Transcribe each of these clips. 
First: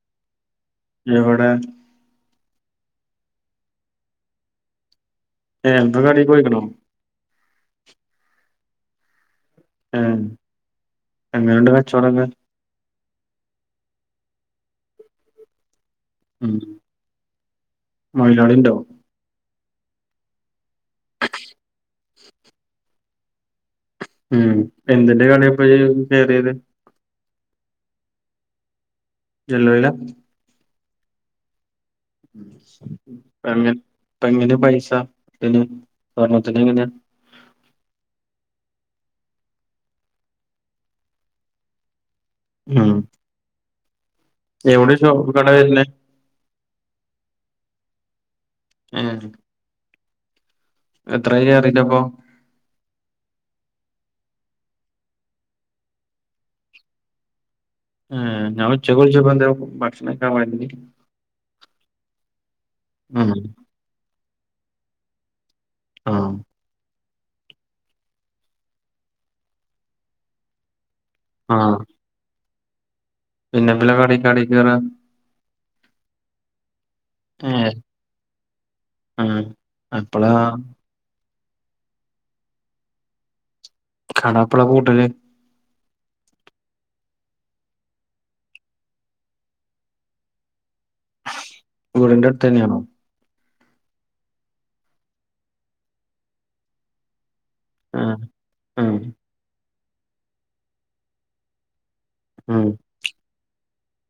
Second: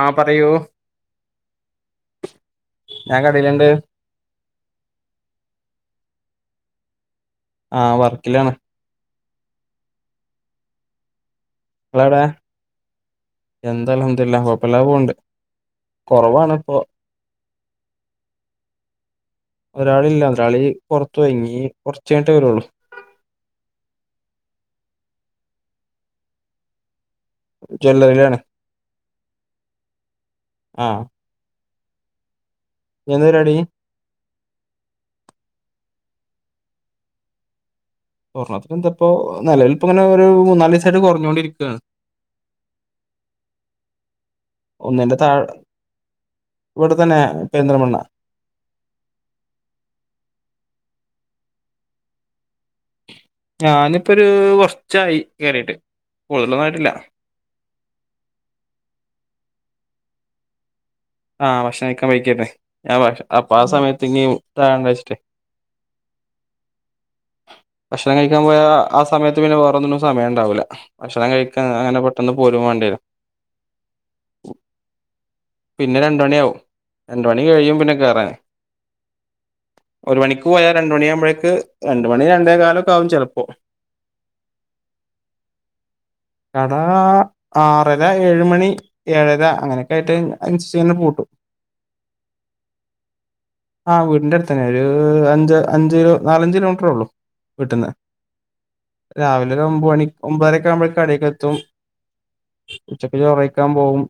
ആ പറയൂ. എവിടെ ഞാൻ കടേല്ണ്ട്. എന്ത് കടേ പോയ്ക്കണൂ. ആ വർക്കിലാണ്. ഏ എങ്ങനേണ്ട് നിങ്ങളെവിടെ കച്ചോടൊക്കെ. ഇതെല്ലാ. കുഴപ്പമില്ലാതെ പോവണ്ട്. കൊറവാണ് ഇപ്പൊ മൊയ്ലാളീണ്ടോ? ഒരാളില്ല. ഒരാള് പുറത്തുപോയി ഇനി കുറച്ചു കഴിഞ്ഞിട്ടാ വരൊള്ളു. ഉം എന്തിന്റെ കടയാ ഈ ഇപ്പെ കയറിയത്. ജ്വല്ലറിയിലാണ്. ജ്വല്ലറിയിലാ. ആ ഇനി എന്താ പരിപാടി എങ്ങനെ ഇപ്പെ എങ്ങനെ പൈസാ ഇപ്പെയ്‌ന്. സ്വർണ്ണത്തിന് എങ്ങനാ. സ്വർണത്തിന് എന്തപ്പോ നിലവിൽ ഇപ്പങ്ങനെ ഒരു മൂന്നാല് ദിവസായിട്ട് കുറഞ്ഞുകൊണ്ടിരിക്കാണ്. ഉം എവിടെ ഷോ ഒന്നിന്റെ താഴെ കട വരുന്നേ ഇവിടെ തന്നെ പെരിന്തൽമണ്ണ. ഏ എത്രയായി കേറീട്ടപ്പോ. ഞാനിപ്പൊരു കുറച്ചായി കേറീട്ട്. കൂടുതലൊന്നായിട്ടില്ല. ആഹ് ഞാൻ ഉച്ചക്കു വിളിച്ചപ്പെന്തോ ഭക്ഷണം കഴിക്കാൻ വേണ്ടി ആ ഭക്ഷണം കഴിക്കാൻ പോയ്ക്കായിരുന്നേ. ഞ ഭക്ഷ ഉം അപ്പൊ ആ സമയത്ത് ഇനി [unintelligible] വെച്ചിടെ ആ ഭക്ഷണം കഴിക്കാൻ പോയാ ആ സമയത്ത് പിന്നെ വേറ ഒന്നിനും സമയം ഉണ്ടാവില്ല. ഭക്ഷണം കഴിക്കാ അങ്ങനെ പെട്ടന്ന് പോരും വേണ്ടിവരും. പിന്നെ എപ്പലാ കടേകടേ കേറ പിന്നെ രണ്ട് മണിയാകും. രണ്ട മണി ഏ കഴിയും പിന്നെ കേറാന്. ആ ഒരു എപ്പളാ മണിക്ക് പോയാ രണ്ട് മണി ആകുമ്പോഴേ കും രണ്ട് മണി രണ്ടേ കാലക്കെ ആകും ചെലപ്പോ. കട എപ്പോഴാ പുട്ടാലേ. കട ആ ആറര, ഏഴുമണി, ഏഴര അങ്ങനെയൊക്കെ ആയിട്ട് അനുസരിച്ച് ഇങ്ങനെ പൂട്ടും വീടിന്റെ അടുത്ത് തന്നെയാണോ ആഹ് വീടിന്റെ അടുത്തന്നെ ഒരു അഞ്ച് അഞ്ച് കിലോ നാലഞ്ച് കിലോമീറ്ററേ ഉള്ളു വീട്ടിന്ന് ആ ആ രാവിലെ ഒരു ഒമ്പ മണി ഒമ്പതരക്കെ ആവുമ്പോ കടേക്കെത്തും ഉം ഉച്ചക്ക് ചോറയ്ക്കാൻ പോവും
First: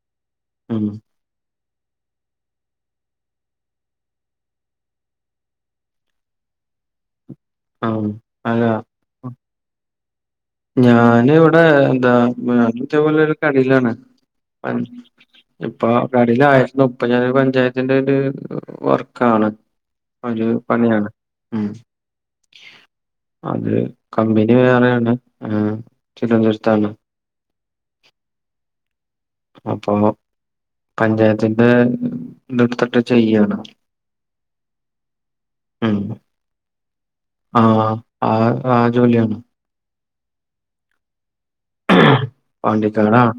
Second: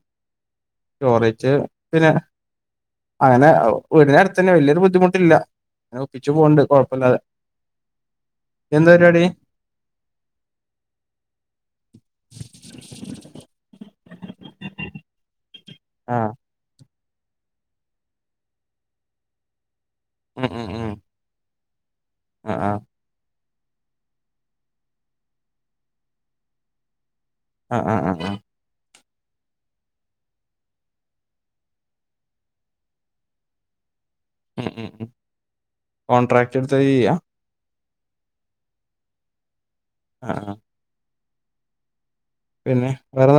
ഉം ചോറയ്ച്ച് പിന്നെ അങ്ങനെ വീടിനടുത്തന്നെ വലിയൊരു ബുദ്ധിമുട്ടില്ല ഇങ്ങനെ ഒപ്പിച്ചു പോകണ്ട് കുഴപ്പല്ലാതെ ആഹ് അതാ ഞാന് ഇവിടെ ന്താ [unintelligible] പോലൊരു കടയിലാണ് പൻ- ഇപ്പൊ ആഹ് കടയിൽ ആയിരുന്നു ഇപ്പം ഞൻ ഒരു പഞ്ചായത്തിന്റെ ഒരു വർക്കാണ് അത് ഉം ഉം ഉം പണിയാണ് ഉം ആഹ് ആഹ് അത് കമ്പനി വേറെയാണ് ആഹ് തിരുവനന്തപുരത്താണ് ആഹ് ആഹ് ആഹ് ആഹ് അപ്പൊ പഞ്ചായത്തിന്റെ ദിട്ത്തിട്ട് ചെയ്യാണ് ഉം ഉം ഉം ഉം കോണ്ട്രക്ട് എടുത്തിട്ട് ചെയ്യാ ആഹ് ആഹ് ആഹ് ജോലിയാ ആഹ് പിന്നെ പാണ്ടിക്കാടാ വേറെ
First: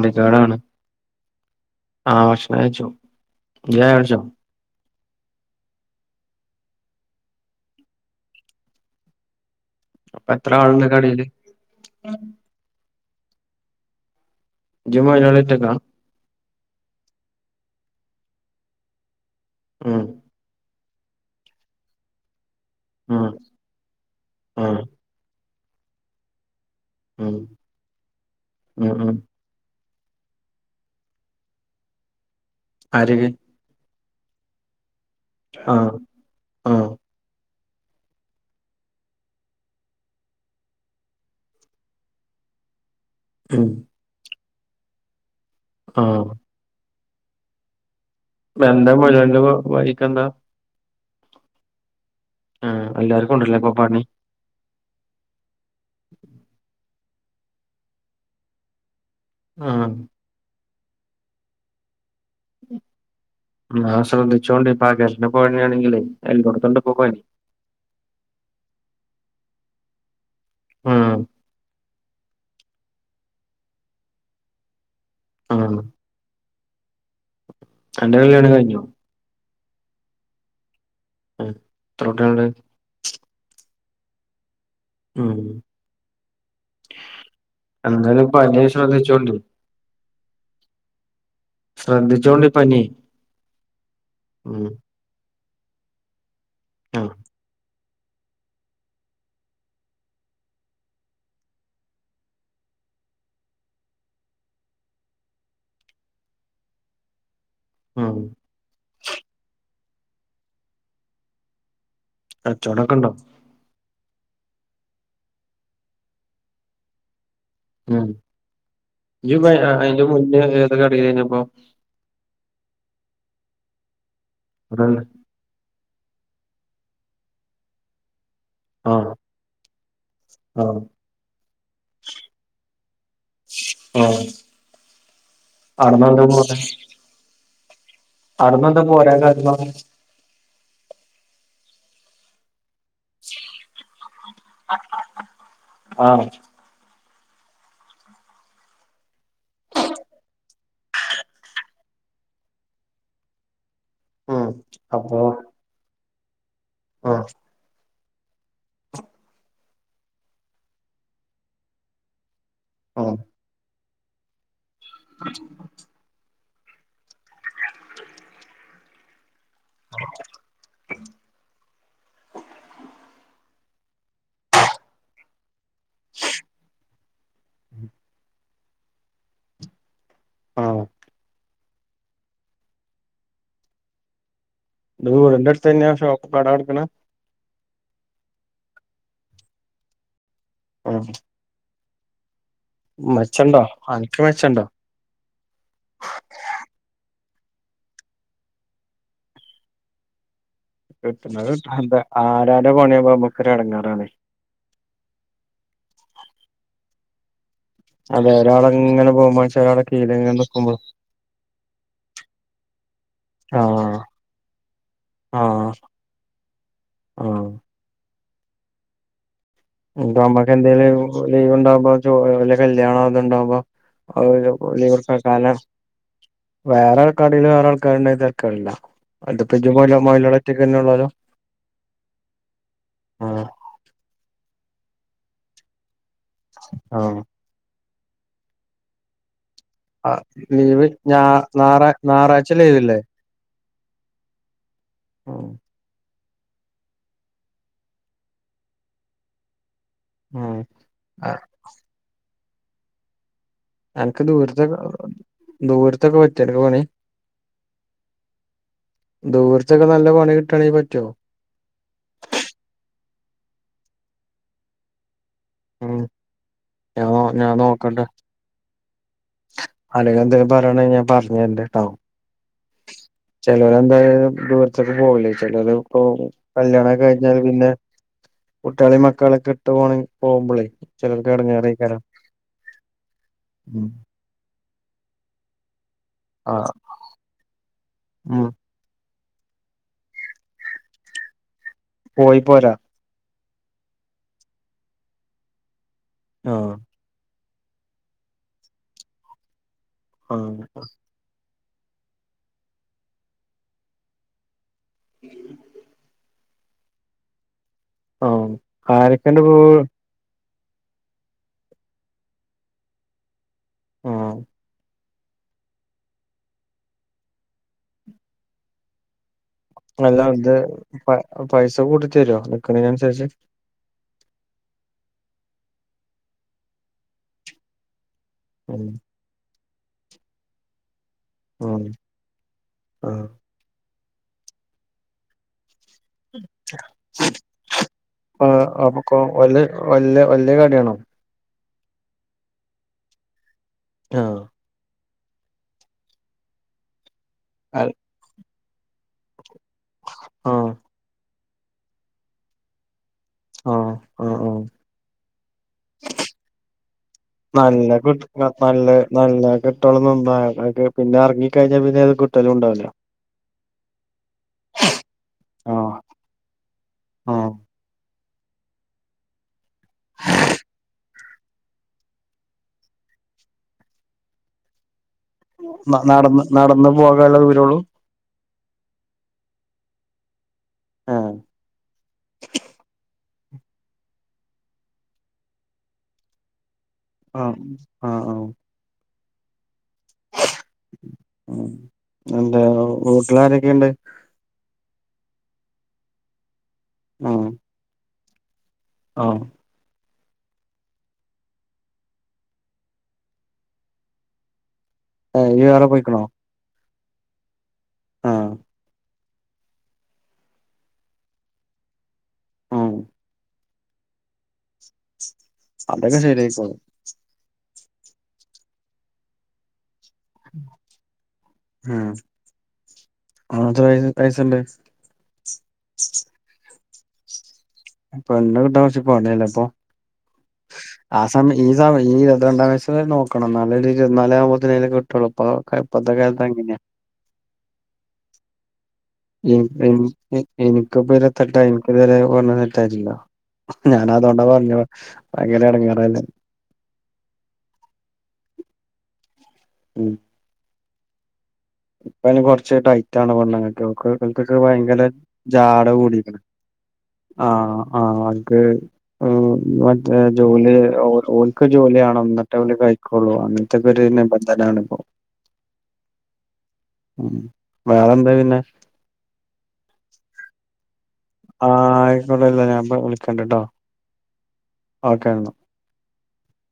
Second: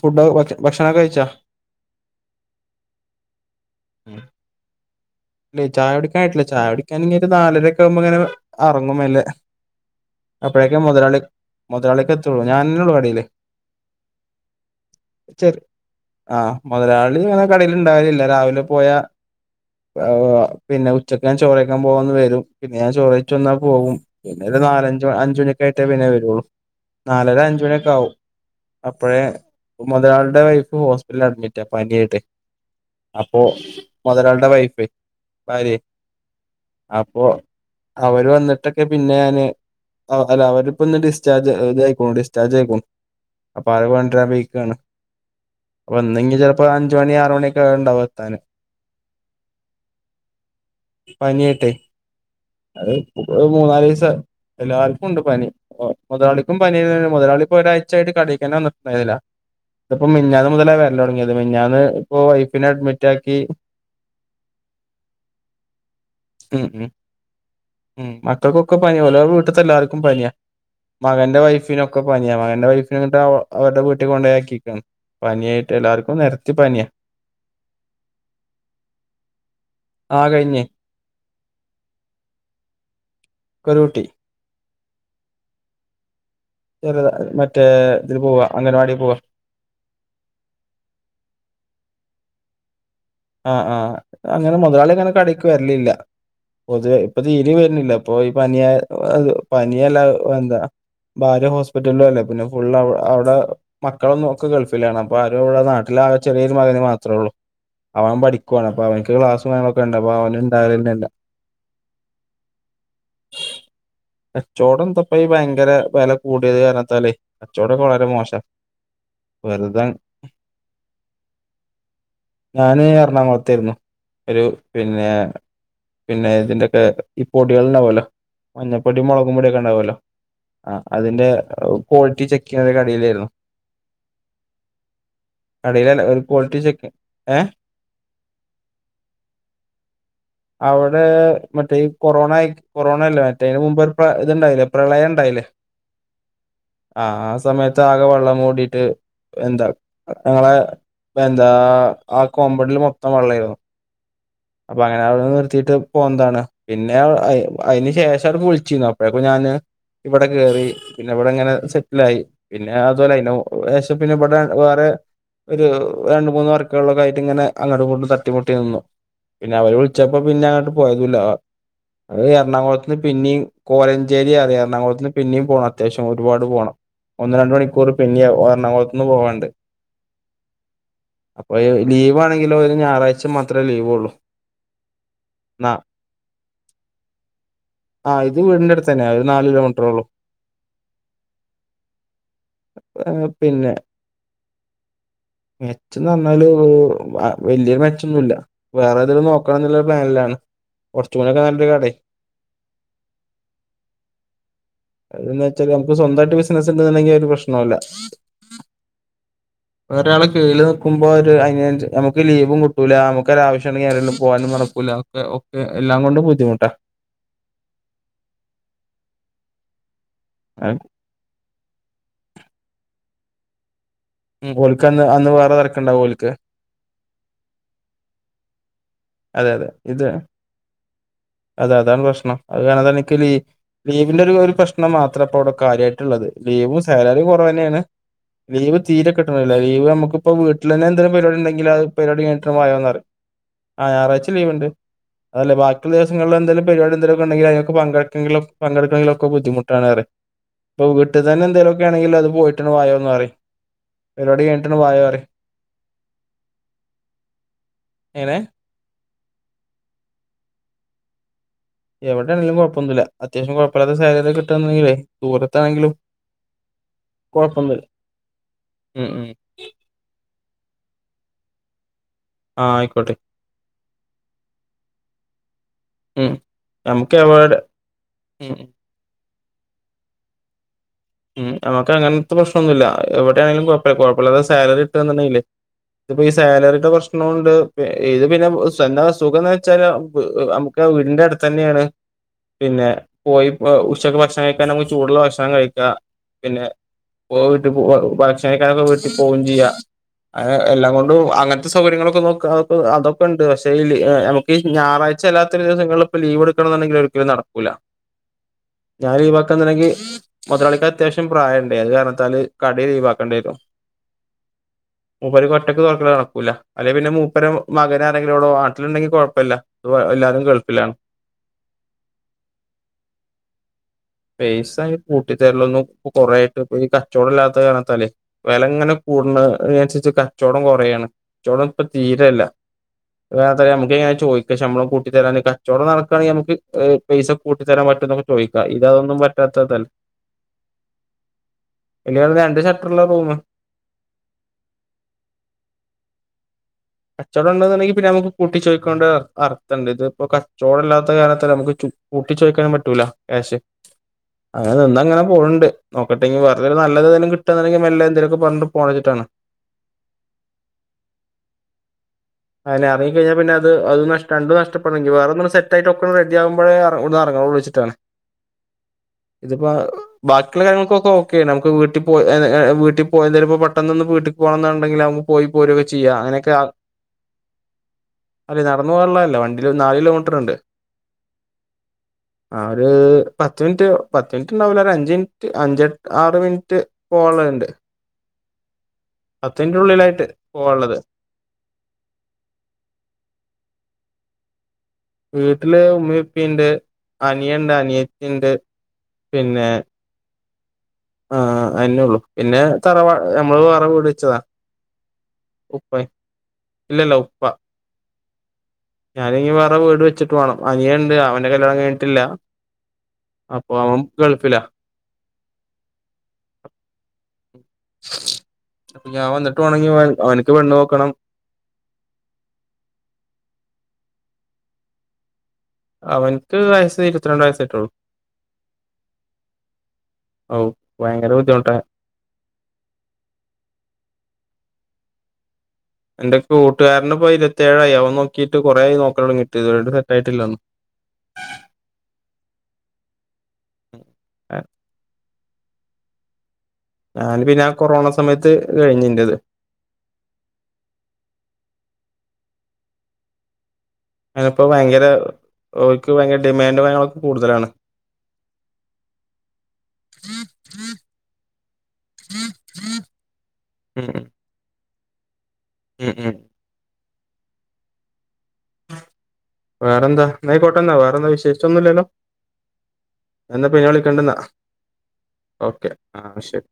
ഫുഡ് ഭക്ഷ ഭക്ഷണൊക്കെ കഴിച്ചാ ആഹ് ഭക്ഷണം കയ്ച്ചു [unintelligible] ഇല്ലെ ചായ കുടിക്കാന്നായിട്ടില്ല ചായ കുടിക്കാൻ ഇനി ഒരു നാലരെക്കെ ആവുമ്പോ അങ്ങനെ അറങ്ങും മെല്ലെ അപ്പൊ എത്ര അപ്പോഴേക്കും ആളുണ്ട് മുതലാളി കടയില് മുതലാളിക്കൊ എത്തുള്ളൂ ഞാന്ന്നുള്ളൂ പണീല് [unintelligible] ആഹ് മുതലാളി അങ്ങനെ കാടെല് ഉണ്ടാവലില്ല രാവിലെ പോയ... ഉം പിന്നെ ഉച്ചയ്ക്ക് ഞാൻ ചോറിയക്കാൻ പോവും ഒന്ന് വരും പിന്നെ ഞാ ഉം ചോറ്യ്ച്ച് വന്നാ പോകും പിന്നെ ആഹ് നാലഞ്ചച് അഞ്ച മണി.. കയറ്റേ പിന്നെ വരുള്ളു ഉം നാലര അഞ്ച മണിയൊക്കെ ആവും ഉം ഉം അപ്പഴേ... മുതലാളിയുടെ വൈഫ് ഹോസ്പിറ്റല അഡ്മിറ്റ ആ പനിയായിട്ടെ ആര്ക്ക് അപ്പോ മുതലളുടെ വൈഫ്... [inaudible] ആര് ആഹ് ആഹ് അപ്പൊ... അവര് വന്നിട്ടൊക്കെ പിന്നെ ഞാന്. അല്ല അവരിപ്പൊ ഇന്ന് ഡിസ്ചാർജ് ഇതെയ്ക്കും ഡിസ്ചാർജ് ആയിക്കും.. ഉം അപ്പൊ ആവരെ കൊണ്ടരാൻ പൊയ് ക്കാണ് ആഹ് ഒന്നെങ്കി ചെലപ്പോ അഞ്ച... അഞ്ചു മണി ആറ് മണിയൊക്കെ ഉണ്ടാവും.. എത്താന് എന്താ മുതലാളിന്റെ ഭാര്യക് എന്താ... പനി ആയിട്ട്... അത് എല്ലാർക്കും ഉണ്ടല്ലേ ഇപ്പൊ മൂന്നാല് പണി ദിവസം എല്ലാർക്കും ഉണ്ട് പനിഓ.. മുതലാളിക്കും പനിയെനെണ് മുതലാളിപ്പൊ ഒരാഴ്ച ആായിട്ട് കടിക്കാനെ വന്ന്‌ട്ട്ണ്ടായില ആഹ് ന്നട്ട് ഇപ്പം മിഞ്ഞാന്ന് മുതലേ വേ.. തുങ്ങിയത് മിഞന്ന് ഇപ്പൊ വൈഫിനെ അഡ്മിറ്റ ആക്കി... ശ്രദിച്ചോണ്ട് പകരുന്ന പനിയാണെങ്കിലെ ഉം എല്ലോടത്തണ്ട് ഇപ്പം പനി... പ്പ പനിയാ ഓലെ വീട്ടത്തെ എല്ലാവർക്കും പനിയാ ഉം മകന്റെ വൈഫിനൊക്കെ... ക്കെ പനിയാ മകൻന്റെ വൈഫിന ഇന്നട്ട് അവരുടെ വീട്ടിൽ കൊണ്ടയാക്കി ക്കാണ് പനിയായിട്ട് ഉം എല്ലാവർക്കും നിര.. ത്തി പ്പാനിയ... അന്റെ കല്ലിയാണം കഴിഞ്ഞോ.. ആ കഴിഞ്ഞ്... ആ എത്ര കുട്ടികൾ ഉണ്ട്... കരോട്ടി ഉം ചെറുത മറ്റേ ഇതില് എന്താലുംപ്പോ പോവാ പനി അംഗൻവാടി പോവാ ശ്രദ്ധിച്ചോണ്ട് ശ്രദ്ധിച്ചോണ്ട് പനി ആഹ് ആ അങ്ങനെ ഉം മുതലാളി അങ്ങനെ കടക്ക് വരലില്ല പൊതുവെ ആഹ് ഇപ്പൊ തീര് വരുന്നില്ല പോയി പനിയ ആ പനിയെല്ലാ എന്താ ഭാര്യ ഹോസ്പിറ്റലും അല്ലേ പിന്നെ ഫുൾ അവിടെ മക്കളൊന്നും ഒക്കെ ഗൾഫിലാണ് അപ്പ ആരും ഇവിടെ നാട്ടില പ്പാകെ ചെറിയൊരു മകന് മാത്രേ ഉള്ളൂ അവൻ ഉം പഠിക്കുവാണ് അപ്പൊ അവനക്ക് ക്ലാസ് കാര്യങ്ങളൊക്കെ ഉണ്ട് അപ്പൊ അവന് ഉണ്ടാകന്നില്ല ആ ചോടക്ക ഉണ്ടോ? കച്ചവടം എന്താപ്പ ഈ ഭയങ്കര വില കൂടിയത് കാരണത്താലേ കച്ചവടൊക്കെ വളരെ മോശ നീ അയിന് മുന്നേ ഏത് കടയിലാരുന്ന്പ്പോ ഞാന് എറണാകുളത്തായിരുന്നു ഒരു ഇവിടെന്നെ പിന്നെ പിന്നെ ഇതിന്റൊക്കെ ഈ പൊടികൾ ഉണ്ടാവല്ലോ മഞ്ഞപ്പൊടിയും ആഹ് മുളകും പൊടിയൊക്കെ ഉണ്ടാവല്ലോ ആ ആഹ് അതിന്റെ ക്വാളിറ്റി ചെക്ക് ചെയ്യുന്ന കടിയിലായിരുന്നു ആഹ് കടയിലല്ല ഒരു അടന്നെന്താ പോന്നെ ക്വാളിറ്റി ചെക്ക് ഏ അവിടുന്ന എന്താ പോരാൻ കാരണമെന്ന് അവിടെ മറ്റേ ഈ കൊറോണായി കൊറോണ അല്ല മറ്റേ അന് മുമ്പ് ഇത്ണ്ടായില്ലേ പ്രളയം ഇണ്ടായില്ലേ ആഹ് ആ ആ സമയത്ത് ആകെ വെള്ളം കൂടിട്ട് എന്താ ഞങ്ങളെ എന്താ ആ കോമ്പണ്ടില് മൊത്തം വെള്ളായിരുന്നു അപ്പൊ അങ്ങനെ അ നിർത്തിയിട്ട് പോന്നതാണ് പിന്നെ ആഹ് അതിന് ശേഷം പക്ഷേ പൊളിച്ചിരുന്നു അപ്പോഴേക്ക് ഞാന് ഇവിടെ കേറി പിന്നെ ഇവിടെങ്ങനെ സെറ്റില് ആയി പിന്നെ അതുപോലെന്നെ വർഷത്തില് പിന്നെ ഇവിടെ വേറെ ഒരു രണ്ട് മൂന്ന് വർക്ക് ഒക്കെള്ളതായിട്ട് ഇങ്ങനെ അങ്ങോടും ഇങ്ങോട്ടും തട്ടിമുട്ടി നിന്നു പിന്നെ അവര് വിളിച്ചപ്പോ പിന്നെ അങ്ങോട്ട് പോയതുംല്ല അവര് എറണാകുളത്തൂന്ന് പിന്നെയും കോഴഞ്ചേരി അറിയാം എറണാകുളത്തൂന്ന് പിന്നെയും പോകണം അത്യാവശ്യം ഒരുപാട് പോകണം ഒന്ന് രണ്ട് മണിക്കൂർ പിന്നെയും ആ എറണാകുളത്തൂന്ന് പോവാണ്ട് ആഹ് ലീവ് ആണെങ്കിലോ ഒരു ഞായറാഴ്ച മാത്രേ ലീവൊള്ളൂ ഇന്റെ വീടിന്റെ അടുത്ത് തന്നെയാ ഷോപ്പ് കട എടുക്കണ ആ ഇത് വീടിന്റെ അടുത്ത് തന്നെയാ നാല് കിലോമീറ്ററേള്ളൂ ആഹ് പിന്നെ അനക്ക് മെച്ചണ്ടോ മെറ്റേന്ന് പറഞ്ഞാല് വലിയൊരു മെച്ചൊന്നുല്ല വേറെതേലും നോക്കണം എന്നുള്ള പ്ലാനിലാണ് കുറച്ചും കൂടിയൊക്കെ കിട്ടുന്നത് നല്ലൊരു കടേ കിട്ടുണുണ്ട് ആരാന്റെ പണിയാവുമ്പോ നമ്മുക്കൊര് എടങ്ങേറാണെ എന്താ വെച്ചാൽ നമുക്ക് സ്വന്തായിട്ട് ബിസിനസ് ഇണ്ടായിരുന്നെങ്കിൽ ഒരു പ്രശ് അതെ ഒരാളിങ്‌ വേറൊരാള് കീഴില് നിക്കുമ്പോ ഒരു അ നമുക്ക് ലീവും കിട്ടൂല നമുക്കൊരാവശ്യ ണ്ടെങ്കിൽ ആഹ് എവിടേലും പോകാനും നടക്കൂല ഒക്കെ ആഹ് എല്ലാം കൊണ്ടും ബുദ്ധിമുട്ടാ ആഹ് ഇതാകുമ്പോ നമുക്ക് എന്തേലും ലീവ്ണ്ടാവുമ്പോ വല്ല കല്യാണോ അത്ണ്ടാവുമ്പോ ഓൽക്ക് ലീവ് അന്ന് അന്ന് എടുക്കാലോ വേറെ തിരക്കുണ്ടാവും ഓൽക്ക് വേറെ കടയിൽ വേറെ ആൾക്കാരുണ്ട് തക്കാറില്ല അതെ അതെ അ ഇത് മളള്ള [unintelligible] അതെ അതാണ് പ്രശ്നം അത് കാരണം എനിക്ക് ലീ ആഹ് ലീവിന്റെ ഒരു കാര്യ പ്രശ് നം മാത്രവിടെ കാര്യമായിട്ടുള്ളത് ലീവും ആഹ് സാലറിം കുറവ് തന്നെയാണ് ലീവ് തീരെ കിട്ട ലീവ് ആഹ് നമുക്കിപ്പ വീട്ടിലന്നെ ലീവ് എന്തെങ്കിലും ഞാ പരിപാടി ഉണ്ടെങ്കിൽ ഞായറാ പരിപാടി ഞായറാഴ്ച കിട്ട്ായോ ലീവില്ലേ പറയും ആറാഴ്ച ലീവ് ഉണ്ട് ഉം അതല്ലേ ബാക്കിയുള്ള ദിസ് ങ്ങളിൽ എന്തേലും പരിപാടി എന്തെലുംക്കെ ഉണ്ടെങ്കി അതിനെപങ്കെടു പങ്കെടുക്കണങ്കിലക്കെ ബുദ്ധിമുട്ട് അപ്പൊ വീട്ടിൽ ആഹ് തന്നെ എന്തേലുമൊക്കെ ആണെങ്കിൽ അത് പോയിട്ടാണ് വായോ ന്ന് യു എനക്ക് പരിപാടി ദൂരത്ത കഴിഞ്ഞിട്ടാണ് ദൂരത്തൊക്കെ പറ്റിയ എടുക്ക പണി നെ ദൂർത്തൊക്കെ നല്ല പണി കിട്ടണെ പറ്റുവോ എവിടെ ആണെങ്കിലും കുഴപ്പൊന്നുമില്ല അത്യാവശ്യം കുഴപ്പമാത്ത സാഹചര്ത കിട്ടുകുണ്ടെങ്കില്ലേ ദൂരത്താണെങ്കിലും ഞാൻോ ഞാൻ കുഴപ്പമൊന്നുമില്ല നോക്കണ്ട ഉം ഉം അലികധ പറയണ ഞാൻ പറഞ്ഞ എന്റെ ട ആഹ ആയിക്കോട്ടെ ചിലരെ എന്തായാലും ദൂരത്തേക്ക് പോകില്ലേ ചിലർ ഇപ്പോ ഉം കല്യാണംക്ക നമുക്ക് കഴിഞ്ഞാല് എവിടെ പിന്നെ ഉം കുട്ടികളി മക്കളൊക്കെ ഇട്ട് പോണെങ്ക പോകുമ്പോളേ ഉം് നമ്മക്ക് അങ്ങനത്തെ പ്രശ്നംൊന്നുമില്ല എവിടെ ആണെങ്കിലും ഉം കുഴപ്പമില്ല കുഴപ്പമില്ലാതെ സാലറി ഇട്ടുകണ്ടെേ ഇതിപ്പോൊ ഈ ആഹ് സാലറിയുടെ പ്രശ്നുണ്ട് ഏത് ഉം പിന്നെന്താ സുഖ എന്ന വെച്ചാൽ നമുക്ക് വീടിന്റെ അടുത്ത് തന്നെയാണ് പോയി പോരാ പിന്നെ പോയി ഉച്ചക്ക് ഭക്ഷണം കഴിക്കാൻ നമുക്ക് ചൂടുള്ള ഭക്ഷണം കഴിക്കാം ആഹ പോട്ട ഭക്ഷണേക്കാരൊക്കെ വീട്ടിൽ പോുകയും ചെയ്യാം ആഹ് അങ്ങനെ എല്ലാം കൊണ്ടും അങ്ങനത്തെ സൗകര്യങ്ങളൊക്കെ നോക്ക അെ അതൊക്കെണ്ട് പക്ഷെേഈ നമുക്ക് ഞായറഴ്ചല്ലത്ത ദിവസങ്ങള ഇൾ ലീവ് എടു ുണ്ടെങ്കിൽ ഒരിക്കലും നടക്കൂല ആഹ് ഞാൻ ഈ ആരൊക്കെണ്ട് പോ വക്കുണ്ടെങ്കി മുതലാളിക്ക് അത്യാവശ്യം പ്രായമണ്ട് ഏത് കാരണാ കയി ലീിവാക്കേണ്ടി വരും ആഹ മൂപ്പ കൊറ്റക്ക് തുറക്ക കണക്കൂല്ല അല്ലെ പിന്നെ മൂപ്പര മകന ആരെങ്കിലും എ ആട്ടിലുണ്ടെങ്കിൽ കുഴപ്പമില്ല ഇത് അല്ല എല്ലാരും ഇന്ത് ഗൾഫിലാണ് പൈസ കൂടുത്ത തരുമോ നിക്കുന്നന് അനുസരിച്ച് പൈസ കട്ടിത്തെരലൊന്നും കൊറോയിട്ട് ഇ ഈ കച്ചവടം ഇല്ലാത്ത കാണത്തല്ലേ വില ഉം ഇങ്ങനെ കൂട അനുരിച്ചച്ച് കച്ചവടം കുറയാണ് കച്ചവടം ഉം ഇപ്പ ആഹ് തീരല്ലത്ര നമുക്ക്ങ്ങ ചോദിക്ക ശമ്പള കൂി തരാനൊക്കെ ചോട നടക്കുകയാണെങ്കിൽ നമുക്ക് പൈസ കൂട്ടിത്തരാൻ പറ്റും എന്നൊക്കെ ആ ചോദിക്കാം ഇതതൊന്നും അപ്പൊക്കൊ വല്യ പറ്റാത്തതല്ല വല്യ വല്യ കടയാണോ ഇല്ല രണ്ട് ഷട്ടർള്ള റൂം ആഹ അൽ കച്ചവടംണ്ടെന്നുണ്ടെങ്കിൽ പിന്നെ നമക്ക് കൂട്ടി ചോദിക്കൊണ്ട് അർത്മണ്ട് ഇതിപ്പോൾ ആഹ് കച്ചവടമല്ലാത്ത കാലത്ത് നമു പൂട്ടിച്ച ചോയ്ക്കാൻ പറ്റൂല ക്യാ് ആഹ് ആഹ് ആഹ് അങ്ങനെ നിന്ന അങ്ങനെ പോകണ്ട് നോക്കട്ടെങ്കിൽ വെറുതെ നല്ലത്ന്തെലിലും കട്ടന്നുണ്ടെങ്കിൽ നല്ല മല്ല കിട്ട് എന്തെങ്കിലും നല്ല നല്ല കിട്ടുണ്ടക്ക് പിന്നെ ഇറങ്ങ കഴിഞ്ഞ അങ്ങെ ഇറങ്ങി കഴിഞ്ഞാ പിന്ന അത് അത് നഷ്ട രണ്ട് നഷ്ടടമെങ്ക വേറെൊന്ന ആഹ് സെറ്റായിട്ട്ക്കെ ഡിയകുമ്പോററങ്ങണം ആഹ് വിളിച്ചിട്ടാണ് ഇതിപ്പോ ബാക്കിയുള്ള കാര്യങ്ങൾക്കൊക്കെ ഓക്കെ നമുക്ക് വീട്ടിൽ പോ വീട്ടിൽ പോ എന്തായാലുംൾ പെട്ടെന്ന്ൊന്ന് വീട്ടക്ക് പോണംെന്നുണ്ടെങ്കിലാവകും പോയി പോരൊക്കെ ന ചെയ്യ നടന്ന് അങ്ങനെയൊക്കെ നടന്ന് പോകാനുള്ള ദൂരൊള്ളൂ അല്ലെ നടന്ന പോള്ളല്ല വണ്ടി നാാല കിലോമീറ്റർ ഉണ്ട് ആഹ ആ ഒരു പത്ത് മിനിറ്റ് പത്ത് മിനിറ്റ് ഉണ്ടാവില്ല അഞ്ച് മിനിറ്റ് അഞ്ചെ ആറ് മിനിറ്റ് ആഹ ആഹ ആഹ അത്ത ുള്ളിലായിട്ട് പോവാനുള്ളത് ഉം എന്താ വീട്ടിലാരൊക്കെയുണ്ട് വീട്ടില് ഉമ്മപ്പിുണ്ട് ആഹ് അനിയണ്ട് അനിയത്തി ഉണ്ട് ആഹ് പിന്നെ ആഹ അേ ഉള്ളു പിന്നെ തറവാ നമ്മള് വേറെ വീട് വെച്ചതാ ഇ വള ഉപ്പ പോയിക്കണോ ഇല്ലല്ല ഉപ്പ ആഹ ഞാന ഇനി വേറെ വീട് വെച്ചിട്ട് വേണം അനിയുണ്ട് അവന്റെ കല്യാണം കഴിട്ടില്ല ഉം അപ്പൊ അവൻ ഗൾഫിലാ [inaudible] അതൊക്കെ ശരിയായിക്കൊളും [inaudible] അപ്പൊ ഞാൻ വന്നിട്ട് [inaudible] അവനിക്ക് പെണ്ണ് നോക്കണം [inaudible] എത്ര വയസ്സ് വയസ്സിണ്ട് [inaudible] അവനിക്ക് വയസ്സ് ഇരുപത്തിരണ്ട് വയസ്സ പെണ്ണ് കിട്ടാൻ കൊറച്ച് പണിയല്ലേ ഇപ്പോ ഔ [inaudible] ആ ഭയങ്കര സമയ ഈ ബുദ്ധിമുട്ടാ സമയം ഈ ഇരുപത്തി രണ്ടാം വയസ്സില് നോക്കണം എന്നാലെ ഇരുപത്തി നാലാം ആവു [unintelligible] കിട്ടുള്ളൂ അപ്പൊ എന്റെ കൂട്ടുകാരൻ ഇപ്പൊ ഇരുപത്തേഴായി അവൻ നോക്കിട്ട് കൊറെയായി നോ എനിക്ക് [unintelligible] ഇരുപതിയെട്ടായി എനിക്ക് ഇതുവരെ പെണ്ണ് സെറ്റായിട്ട് ഇല്ല ഞാൻ അതുകൊണ്ടാ പറഞ്ഞ ഭയങ്കര ഇടങ്ങാറല്ലേ [inaudible] ഞാന് പിന്നെ കൊറോണ സമയത്ത് കഴിഞ്ഞ് ഇന്റെത് ഉം [inaudible] ഇപ്പ അയിന് കുറച്ച് ടൈറ്റ പെണ്ണുങ്ങള് [unintelligible] ഭയങ്കര ജാട ഓൽക്ക് ഭയങ്കര കൂടിയേക്കണ് ഡിമാൻഡും കാര്യങ്ങളൊക്കെ ആ കൂടുതലാണ് ആ അ [unintelligible] മറ്റേ ജോലി ഓൻക്ക് ജോലി വേണം എന്നിട്ടേ അവ [unintelligible] കഴിക്കോളൂ അങ്ങനത്തെ ഉം [unintelligible] ഉം നിബന്ധനം ആണ് ഇപ്പോ ഉം ഉം ഉം വേറെന്താ പിന്നെ വേറെന്താ ന്നാ ആയി [unintelligible] വേറെന്താ വിശേഷിച്ച് ആഹ് ഒന്നുമില്ലല്ലോ ആയിക്കോട്ടെ ഇല്ല ഞാൻ എന്നാ പിന്നെ വിളിക്കണ്ടന്നാ ഒക്കെ എന്നാ [inaudible] ആഹ ശരി [inaudible]